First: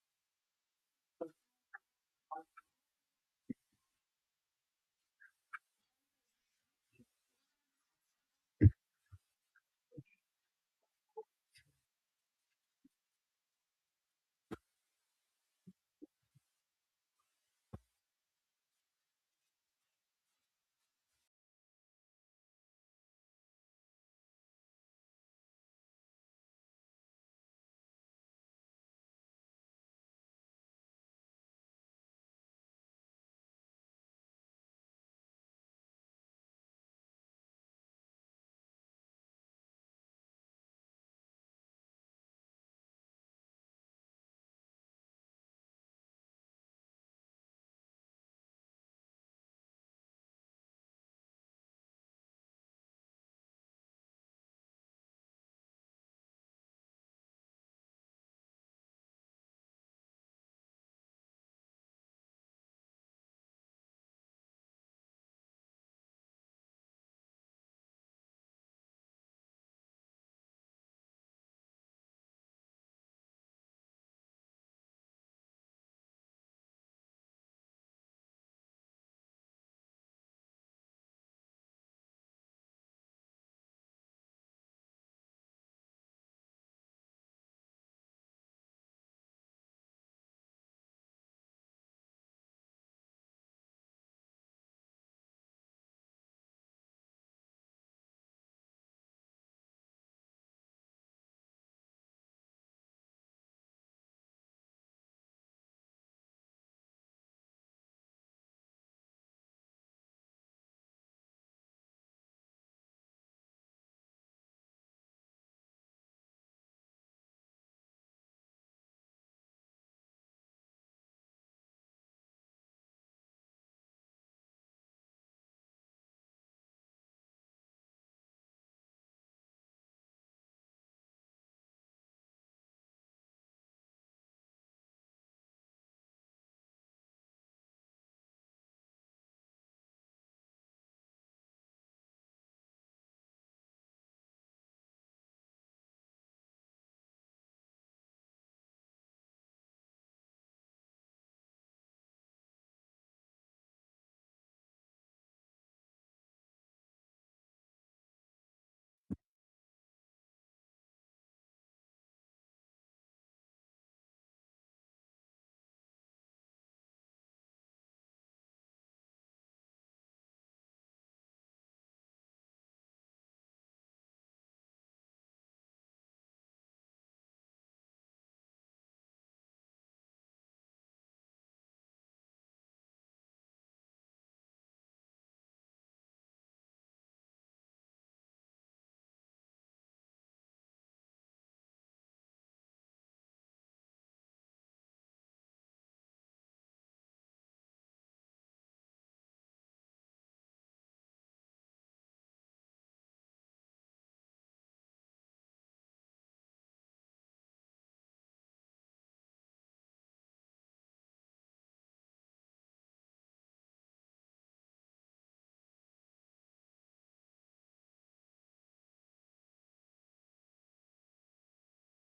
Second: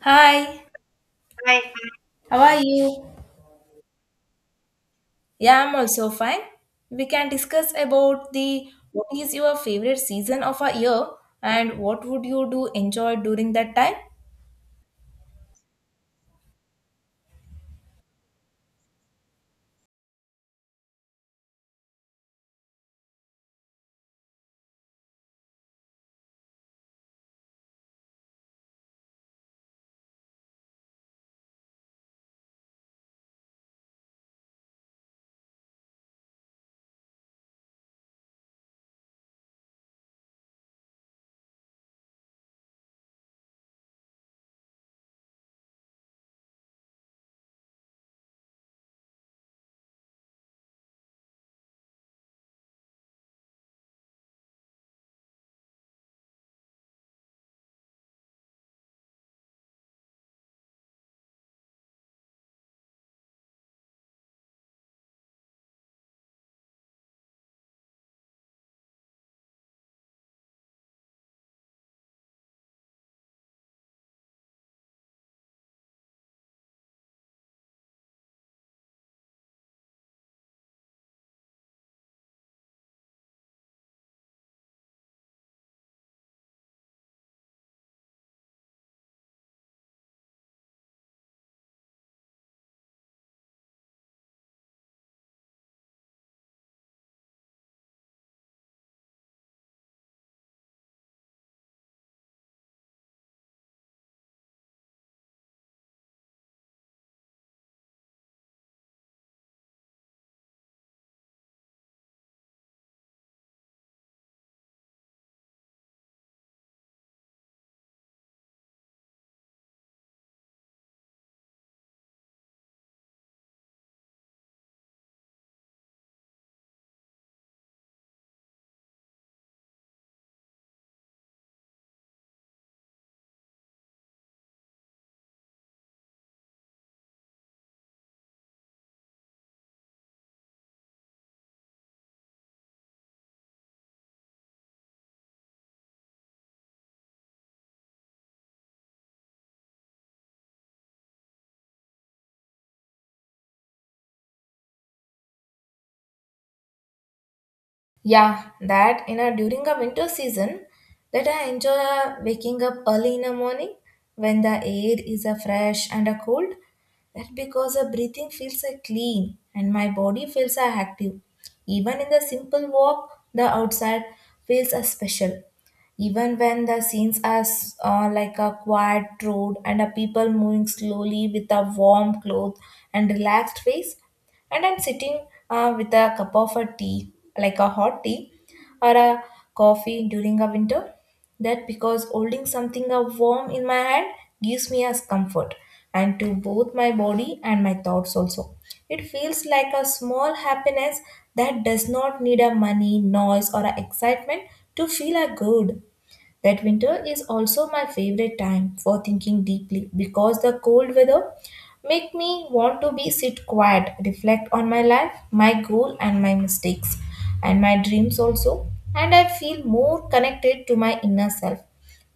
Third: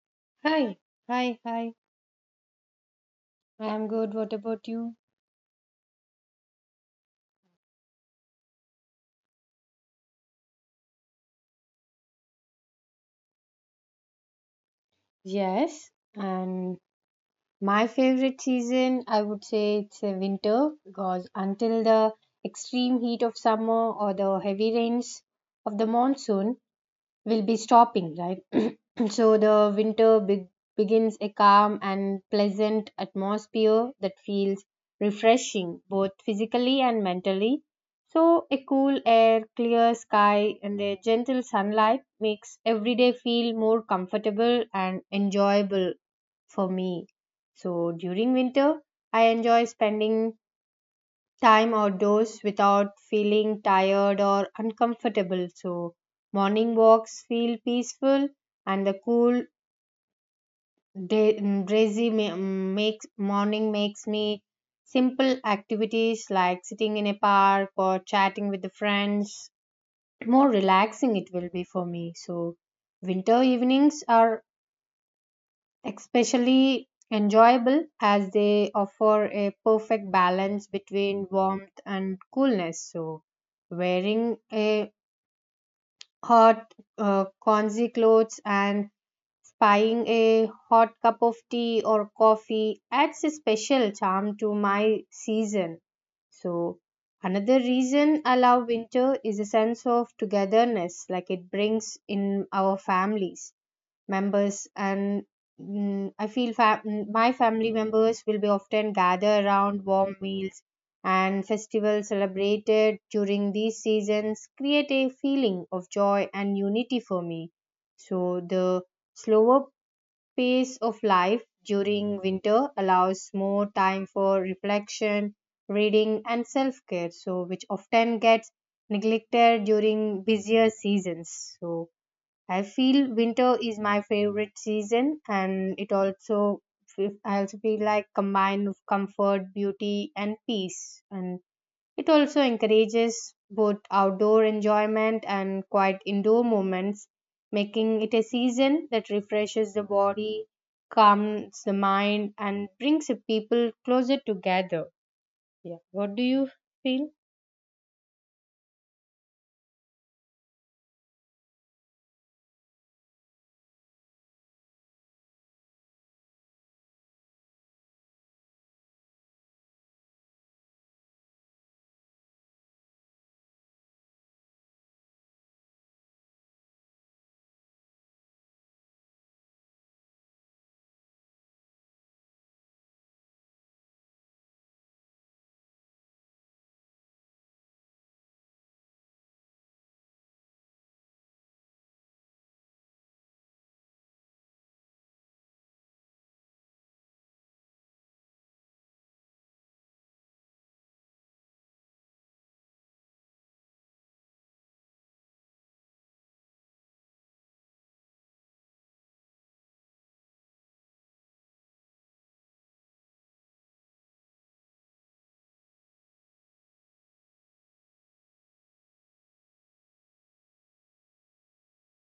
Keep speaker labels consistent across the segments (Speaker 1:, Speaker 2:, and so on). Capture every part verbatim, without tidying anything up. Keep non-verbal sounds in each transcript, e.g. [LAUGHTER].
Speaker 1: Hi,
Speaker 2: Hi, hi, hi.
Speaker 1: how are you?
Speaker 2: I'm good. What about you?
Speaker 1: Yeah, I'm also fine. We can discuss about the what is your favorite season of a year, and what would you do enjoy during that time?
Speaker 2: Yes, and my favorite season, I would say it's a winter because until the extreme heat of summer or the heavy rains of the monsoon, will be stopping, right? [CLEARS THROAT] So the winter be- begins a calm and pleasant atmosphere that feels refreshing both physically and mentally. So a cool air, clear sky, and a gentle sunlight makes every day feel more comfortable and enjoyable for me. So during winter, I enjoy spending time outdoors without feeling tired or uncomfortable. So, morning walks feel peaceful, and the cool, day, mm, breezy ma- mm, makes morning makes me simple activities like sitting in a park or chatting with the friends more relaxing it will be for me. So, winter evenings are especially enjoyable as they offer a perfect balance between warmth and coolness. So, wearing a hot uh, cozy clothes and spying a hot cup of tea or coffee adds a special charm to my season. So, another reason I love winter is a sense of togetherness, like it brings in our families members and mm, I feel fa- mm, my family members will be often gather around warm meals and festivals celebrated during these seasons create a feeling of joy and unity for me. So the slower pace of life during winter allows more time for reflection, reading and self care, so which often gets neglected during busier seasons. So I feel winter is my favorite season, and it also fe- I also feel like combined of comfort, beauty, and peace, and it also encourages both outdoor enjoyment and quiet indoor moments, making it a season that refreshes the body, calms the mind, and brings the people closer together. Yeah, what do you feel?
Speaker 1: Yeah, that in a during a winter season that I enjoy uh, waking up early in the morning when the air is uh, fresh and uh, cold. That because the breathing feels uh, clean and my body feels uh, active. Even in the simple walk, the outside feels uh, special. Even when the scenes are s- uh, like a quiet road and a people moving slowly with a warm cloth and relaxed face. And I'm sitting uh, with a cup of a tea, like a hot tea or a coffee during a winter. That because holding something uh, warm in my hand gives me as comfort and to both my body and my thoughts also. It feels like a small happiness that does not need a money noise or a excitement to feel a good. That winter is also my favorite time for thinking deeply, because the cold weather make me want to be sit quiet, reflect on my life, my goal and my mistakes and my dreams also. And I feel more connected to my inner self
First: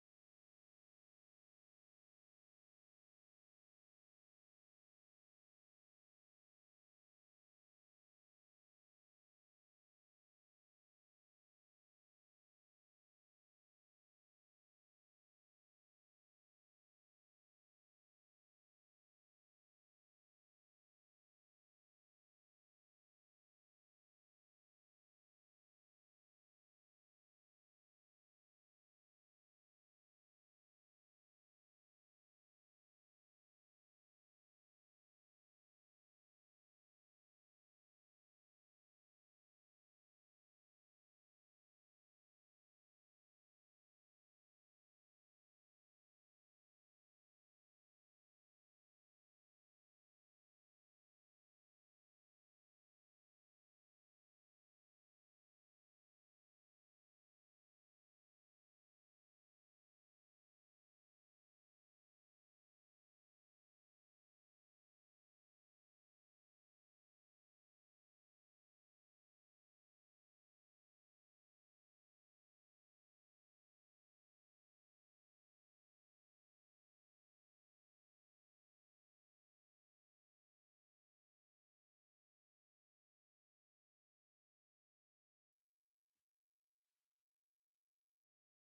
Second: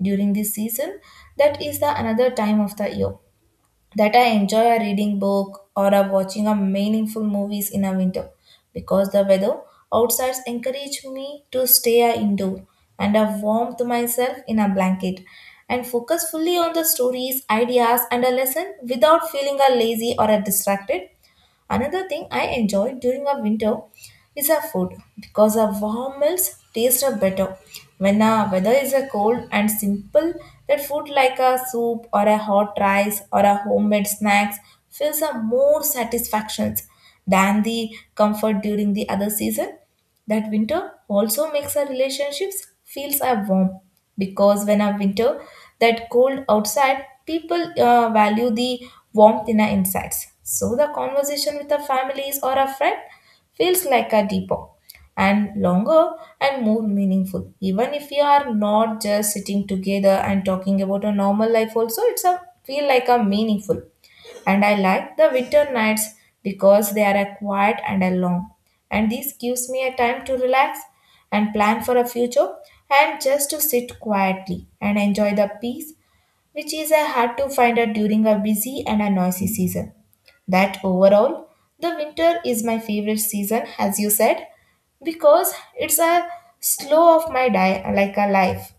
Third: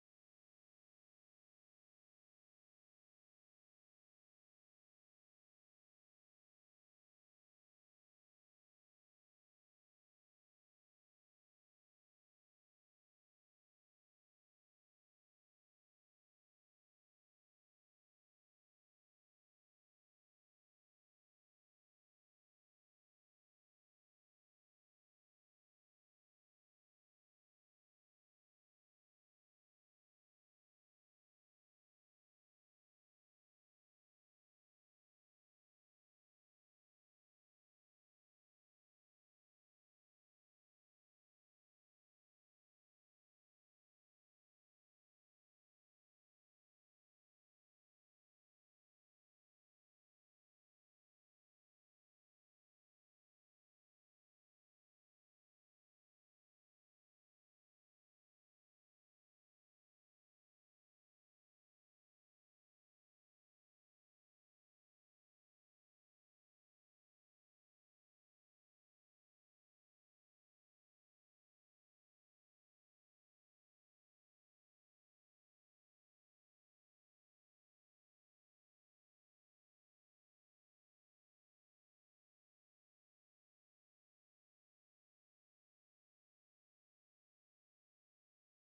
Speaker 1: during this season. That is the another time of the year that I enjoy a reading book or a watching a meaningful movies in a winter, because the weather outside encourage me to stay a indoor and a warm to myself in a blanket, and focus fully on the stories, ideas and a lesson without feeling a lazy or a distracted. Another thing I enjoy during a winter is our food, because our warm meals taste are better. When our weather is a cold and simple, that food like a soup or a hot rice or a homemade snacks feels a more satisfactions than the comfort during the other season. That winter also makes our relationships feels are warm, because when a winter that cold outside, people uh, value the warmth in our insides. So the conversation with our families or a friend feels like a deeper and longer and more meaningful. Even if you are not just sitting together and talking about a normal life, also it's a feel like a meaningful. And I like the winter nights because they are a quiet and a long. And this gives me a time to relax and plan for a future, and just to sit quietly and enjoy the peace, which is a hard to find out during a busy and a noisy season. That overall, the winter is my favorite season as you said, because it's a slow of my di- like a life,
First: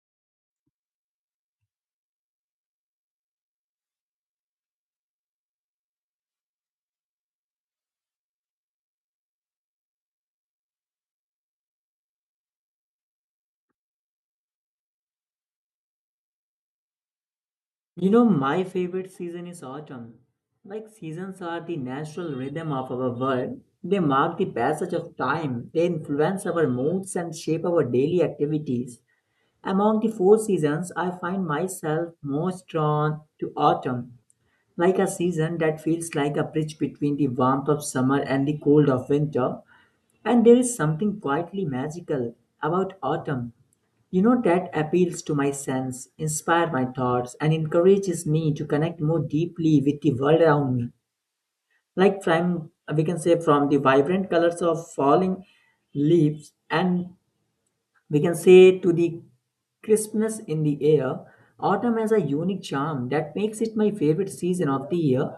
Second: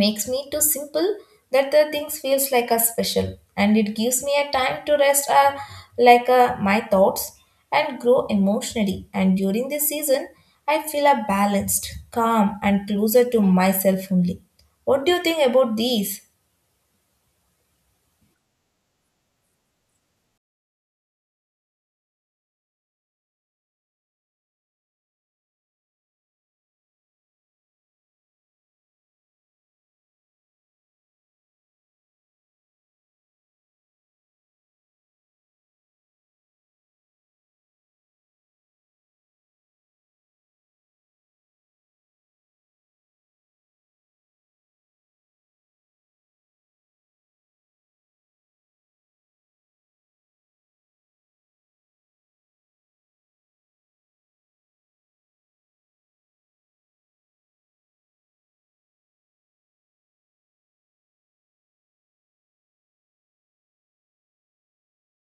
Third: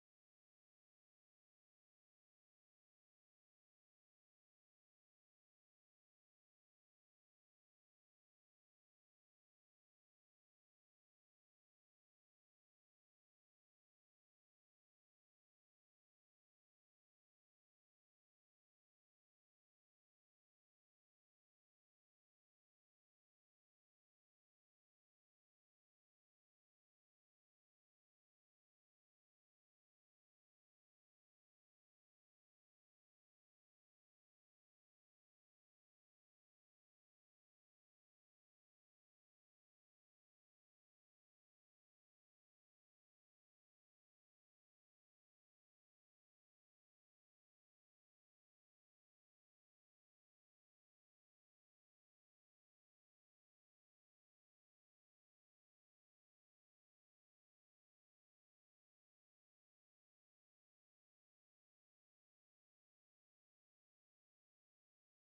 Speaker 1: makes me too simple, that the things feels like a special, and it gives me a time to rest uh, like uh, my thoughts and grow emotionally. And during this season, I feel a balanced calm and closer to myself only. What do you think about these?
Speaker 3: You know, my favorite season is autumn. Like seasons are the natural rhythm of our world. They mark the passage of time, they influence our moods and shape our daily activities. Among the four seasons, I find myself most drawn to autumn, like a season that feels like a bridge between the warmth of summer and the cold of winter. And there is something quietly magical about autumn you know, that appeals to my sense, inspires my thoughts, and encourages me to connect more deeply with the world around me. Like from we can say from the vibrant colors of falling leaves, and we can say to the crispness in the air, autumn has a unique charm that makes it my favorite season of the year.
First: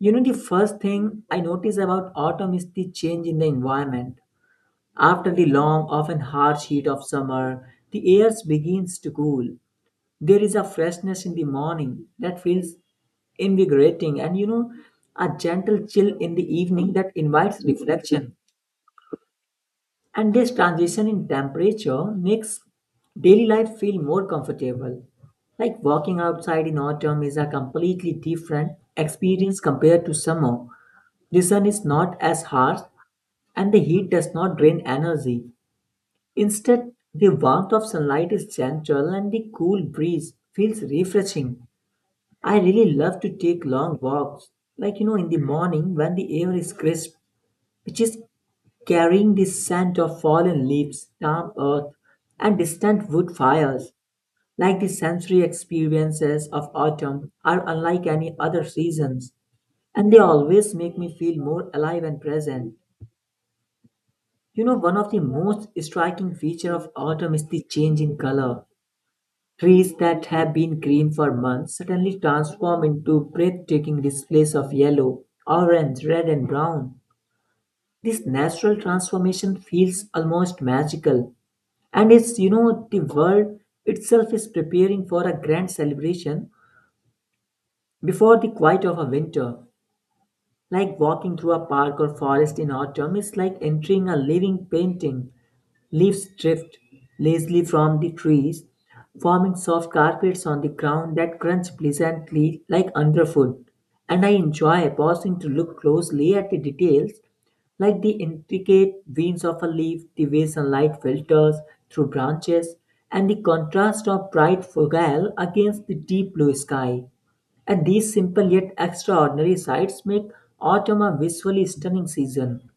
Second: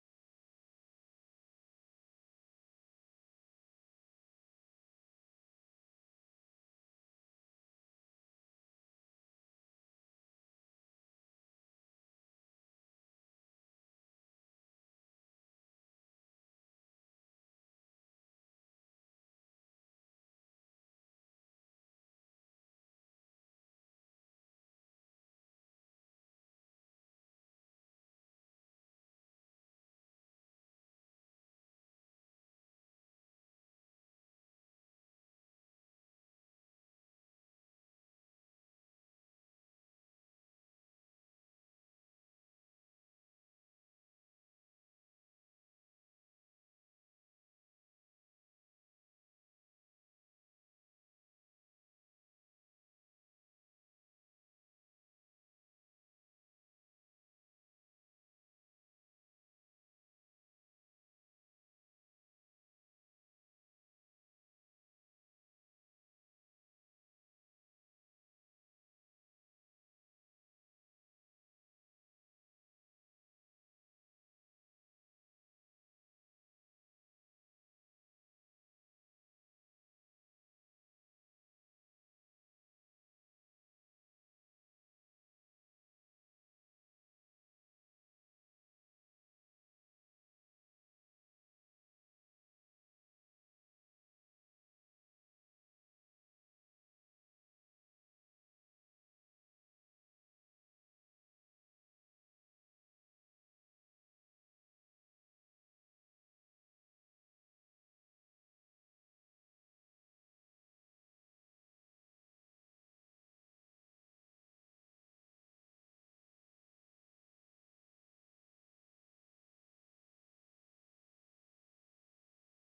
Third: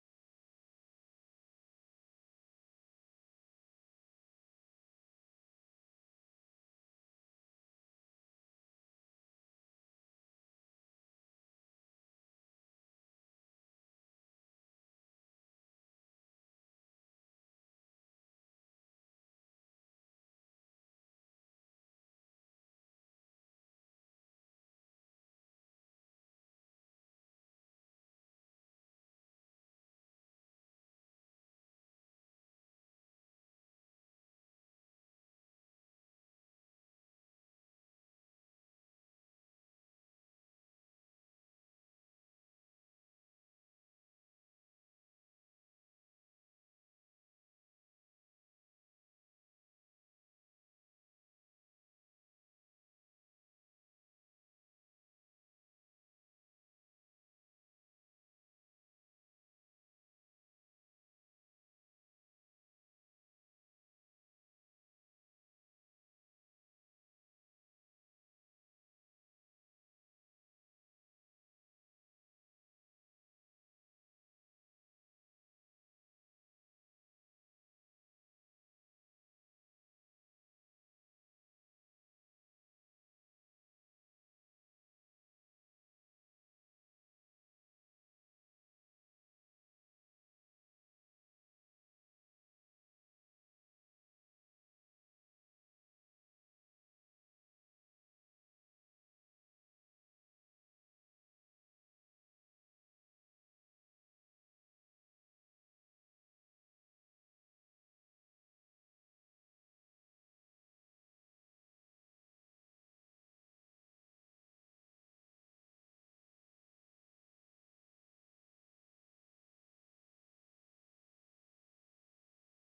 Speaker 3: You know, the first thing I notice about autumn is the change in the environment. After the long, often harsh heat of summer, the air begins to cool. There is a freshness in the morning that feels invigorating, and you know, a gentle chill in the evening that invites reflection. And this transition in temperature makes daily life feel more comfortable. Like walking outside in autumn is a completely different experience compared to summer. The sun is not as harsh and the heat does not drain energy. Instead, the warmth of sunlight is gentle and the cool breeze feels refreshing. I really love to take long walks, like you know, in the morning when the air is crisp, which is carrying the scent of fallen leaves, damp earth, and distant wood fires. Like the sensory experiences of autumn are unlike any other seasons, and they always make me feel more alive and present. You know, one of the most striking features of autumn is the change in color. Trees that have been green for months suddenly transform into breathtaking displays of yellow, orange, red, and brown. This natural transformation feels almost magical, and it's you know the world itself is preparing for a grand celebration before the quiet of a winter. Like walking through a park or forest in autumn is like entering a living painting. Leaves drift lazily from the trees, forming soft carpets on the ground that crunch pleasantly like underfoot. And I enjoy pausing to look closely at the details, like the intricate veins of a leaf, the way sunlight filters through branches, and the contrast of bright foreground against the deep blue sky. And these simple yet extraordinary sights make autumn a visually stunning season.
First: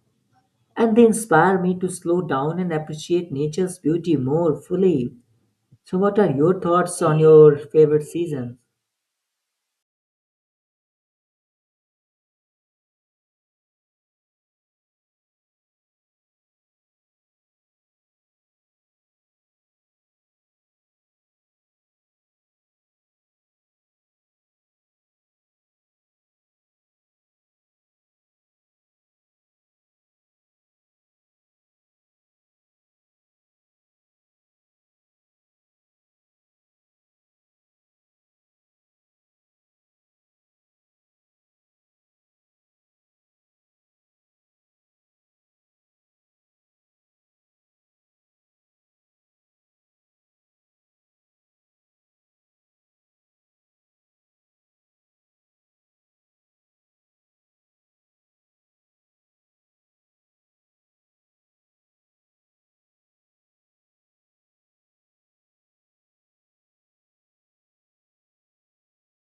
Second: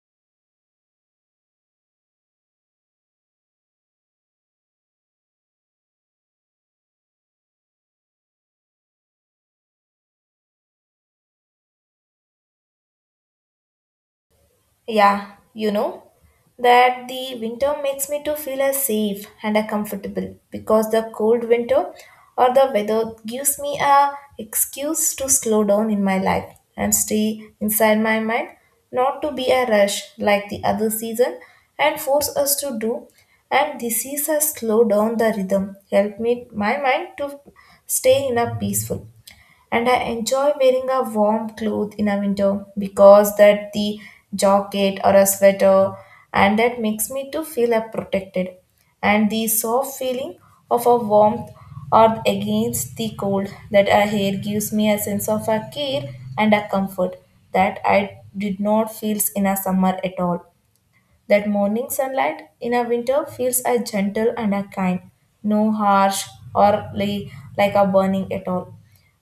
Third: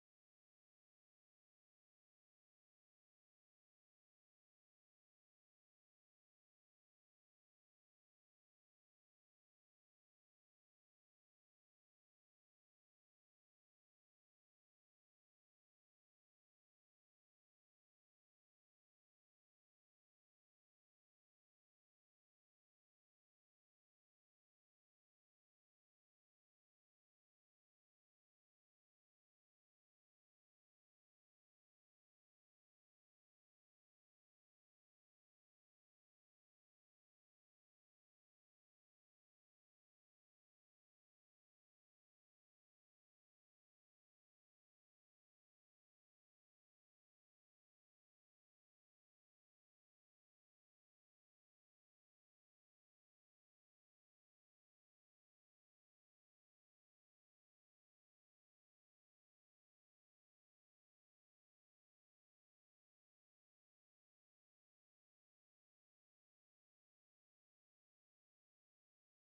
Speaker 3: And they inspire me to slow down and appreciate nature's beauty more fully. So, what are your thoughts on your favorite season?
Speaker 1: Yeah, you know that the winter makes me to feel as safe and a comfortable, because the cold winter or the weather gives me a excuse to slow down in my life and stay inside my mind, not to be a rush like the other season and force us to do. And this is a slow down the rhythm, help me my mind to stay in a peaceful. And I enjoy wearing a warm cloth in a winter, because that the jacket or a sweater, and that makes me to feel uh, protected. And the soft feeling of a warmth or against the cold that a hair gives me a sense of a care and a comfort that I did not feel in a summer at all. That morning sunlight in a winter feels as gentle and a kind, no harsh or li- like a burning at all.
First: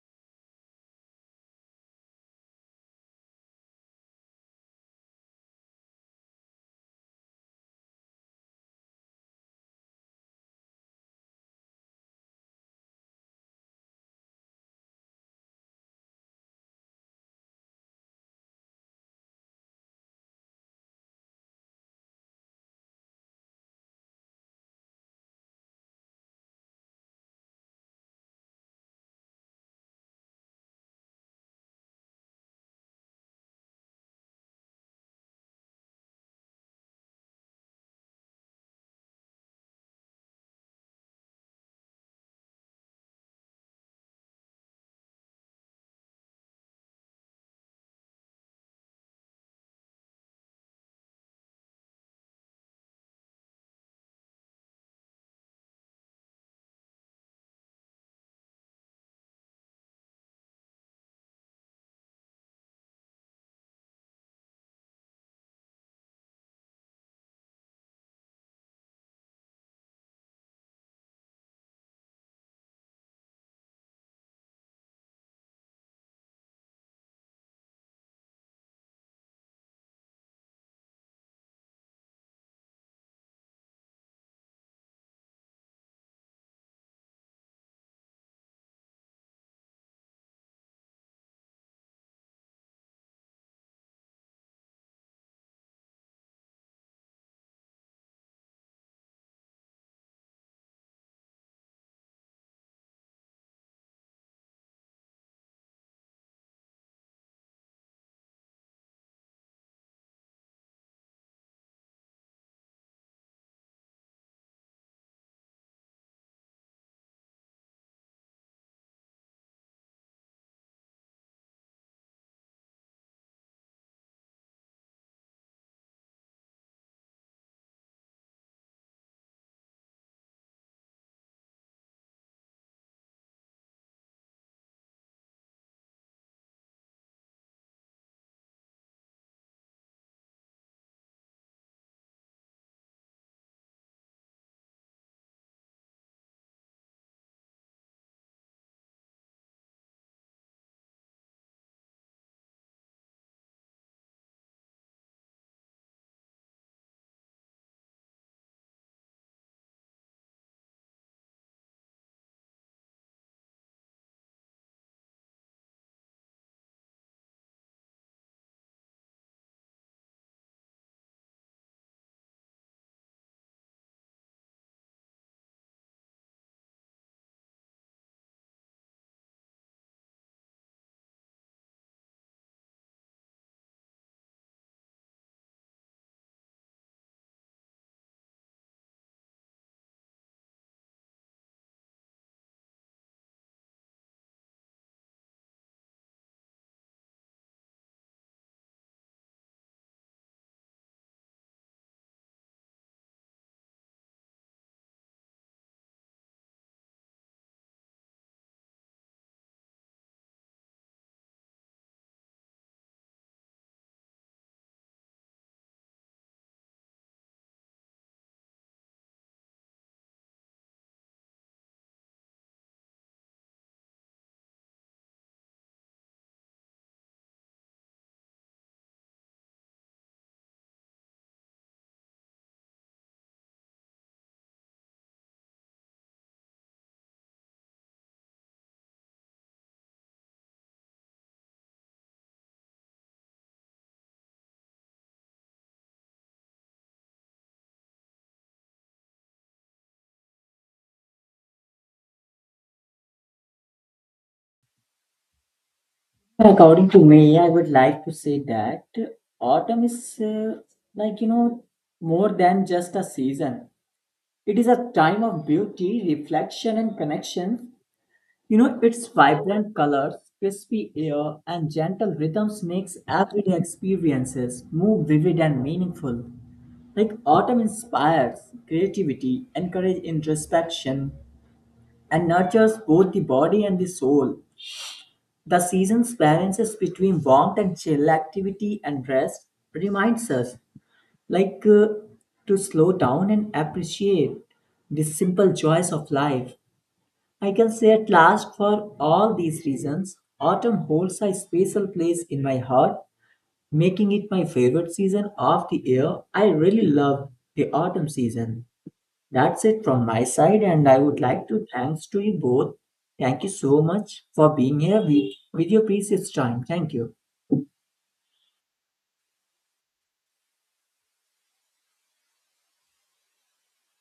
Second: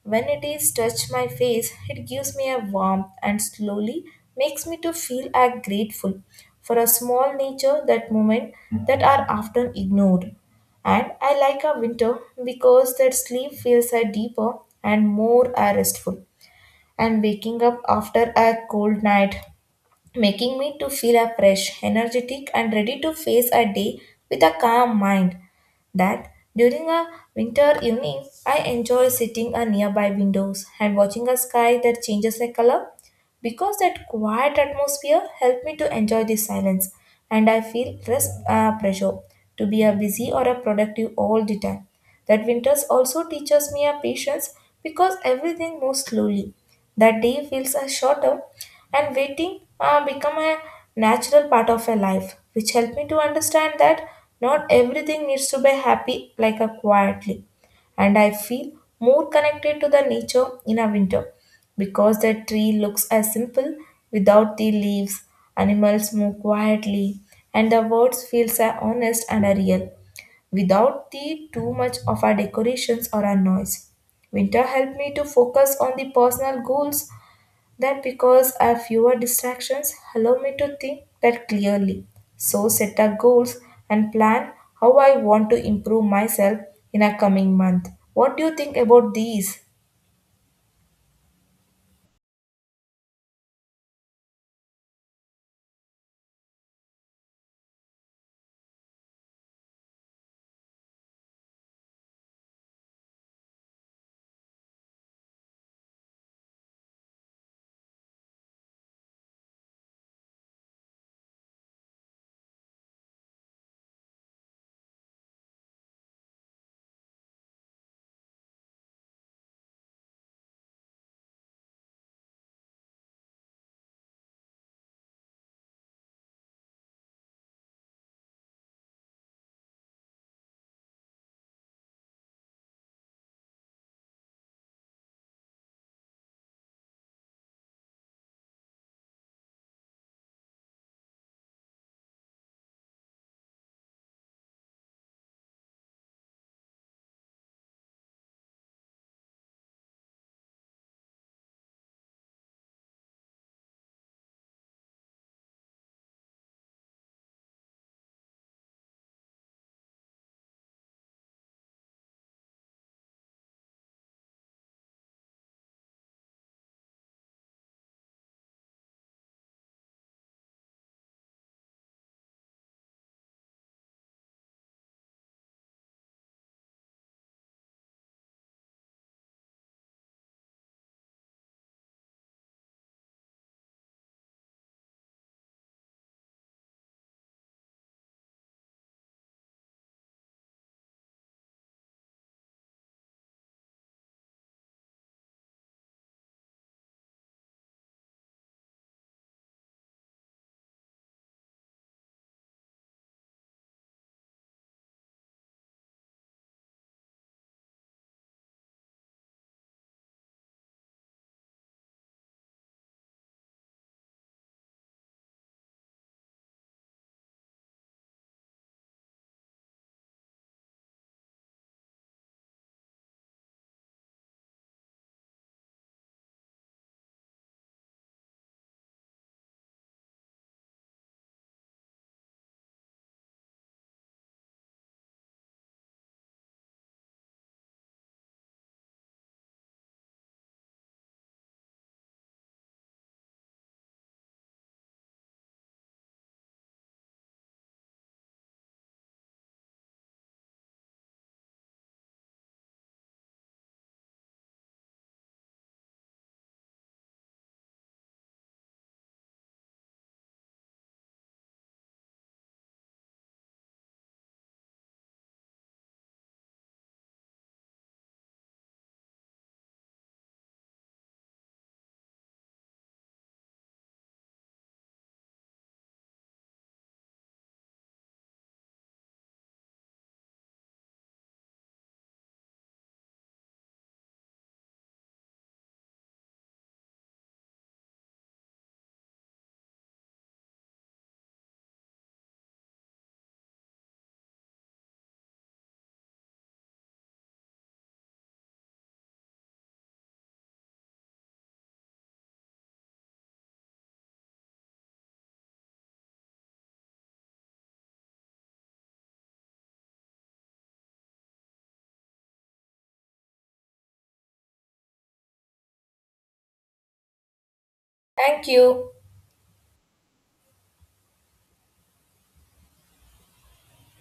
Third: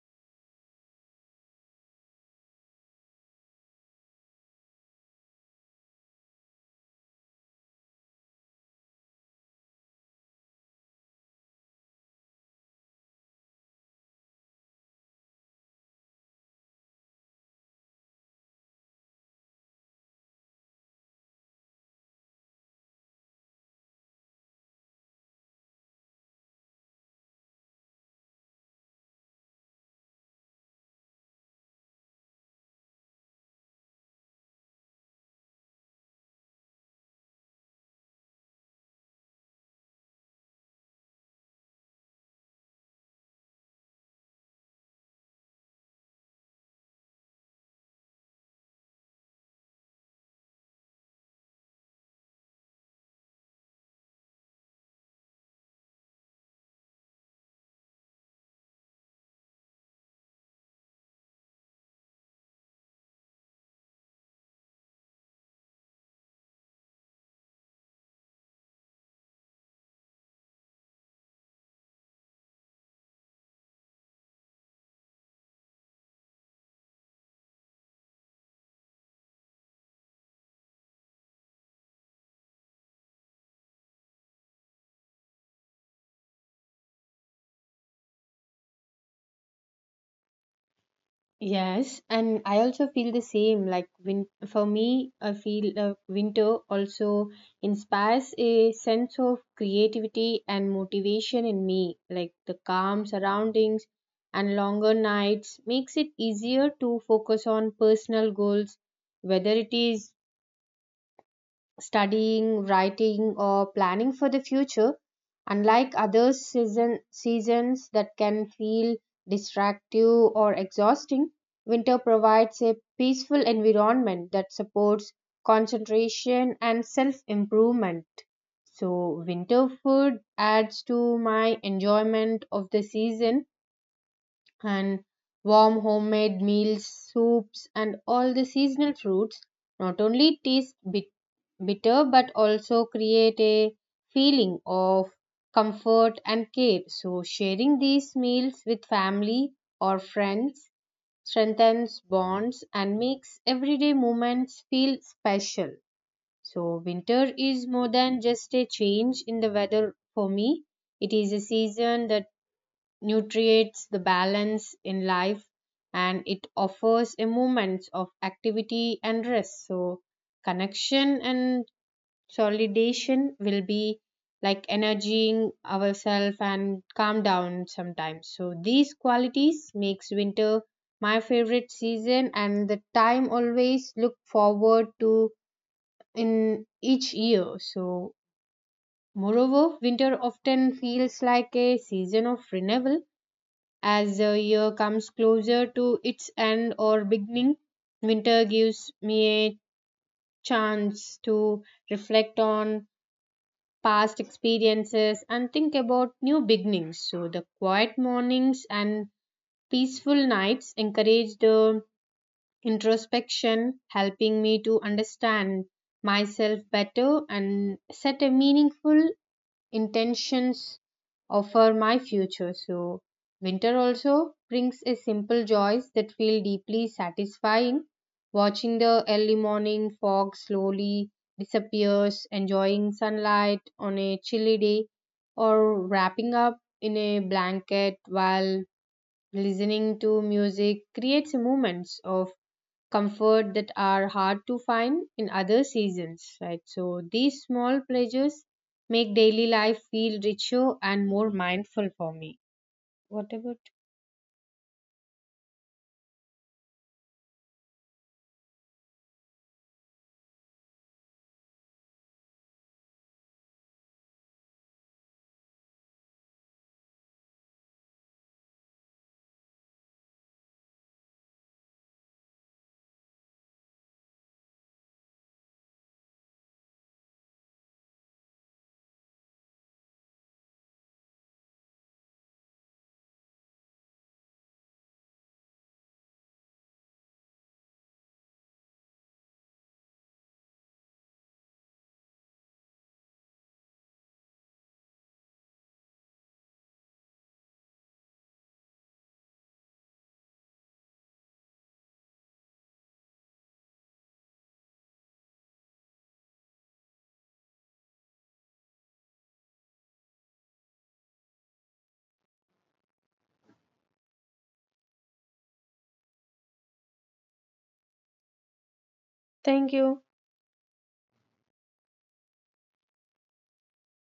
Speaker 1: When it is touched my face, it gives me a warmth, and slowly makes me to feel a grateful for a small nature that moment that are often ignored. And I like a winter because that sleep feels a deeper and more a restful. And waking up after a cold night making me to feel a fresh, energetic and ready to face a day with a calm mind. That during a winter evening, I enjoy sitting a nearby windows and watching a sky that changes a color, because that quiet atmosphere helped me to enjoy the silence. And I feel less uh, pressure to be a busy or a productive all the time. That winters also teaches me a patience because everything moves slowly, that day feels a shorter, and waiting uh, become a natural part of a life, which helped me to understand that not everything needs to be happy like a quietly. And I feel more connected to the nature in a winter, because the tree looks as simple without the leaves, animals move quietly, and the words feels are honest and are real without the too much of our decorations or our noise. Winter helped me to focus on the personal goals, that because I have fewer distractions allow me to think that clearly. So set a goals and plan how I want to improve myself in a coming month. What do you think about these?
Speaker 2: Yes, and I also feel the same. Like win for me, I feel uh, winter also inspires a sense of creativity and motivation in me. Like the calm surroundings and longer nights makes it easier to focus on personal goals, whether it is studying, writing, or planning for the future, unlike other season, seasons that can feel distractive or exhausting, winter provides a peaceful environment that supports concentration and self improvement. So, winter food adds to my enjoyment of the season, and warm homemade meals, soups, and all the seasonal fruits not only taste bit- bitter but also create a feeling of comfort and care. So, sharing these meals with family or friends strengthens bonds and makes everyday moments feel special. So, winter is more than just a change in the weather for me. It is a season that nutriates the balance in life, and it offers a moment of activity and rest, so connection and solidation will be like energizing ourselves and calm down sometimes. So these qualities makes winter my favorite season and the time always look forward to in each year. So moreover, winter often feels like a season of renewal. As the year comes closer to its end or beginning, winter gives me a chance to reflect on past experiences and think about new beginnings. So, the quiet mornings and peaceful nights encourage the introspection, helping me to understand myself better and set a meaningful intentions offer my future. So, winter also brings a simple joys that feel deeply satisfying. Watching the early morning fog slowly disappears, enjoying sunlight on a chilly day, or wrapping up in a blanket while listening to music creates moments of comfort that are hard to find in other seasons, right? So these small pleasures make daily life feel richer and more mindful for me. What about?
Speaker 3: According to me, I would like to say that autumn is uh, like, you know, more than just a season. It is a time of beauty, reflection, and connection. You know, its vibrant colors, crispy air, and gentle rhythms makes everyday experiences more vivid and meaningful. Like autumn inspires creativity, encourages introspection, and nurtures both the body and the soul. The season's balances between warmth and chill, activity and rest, reminds us, like, uh, to slow down and appreciate the simple joys of life. I can say at last, for all these reasons, autumn holds a special place in my heart, making it my favorite season of the year. I really love the autumn season. That's it from my side, and I would like to thanks to you both. Thank you so much for being here with, with your precious time. Thank you.
Speaker 1: Thank you.
Speaker 2: Thank you.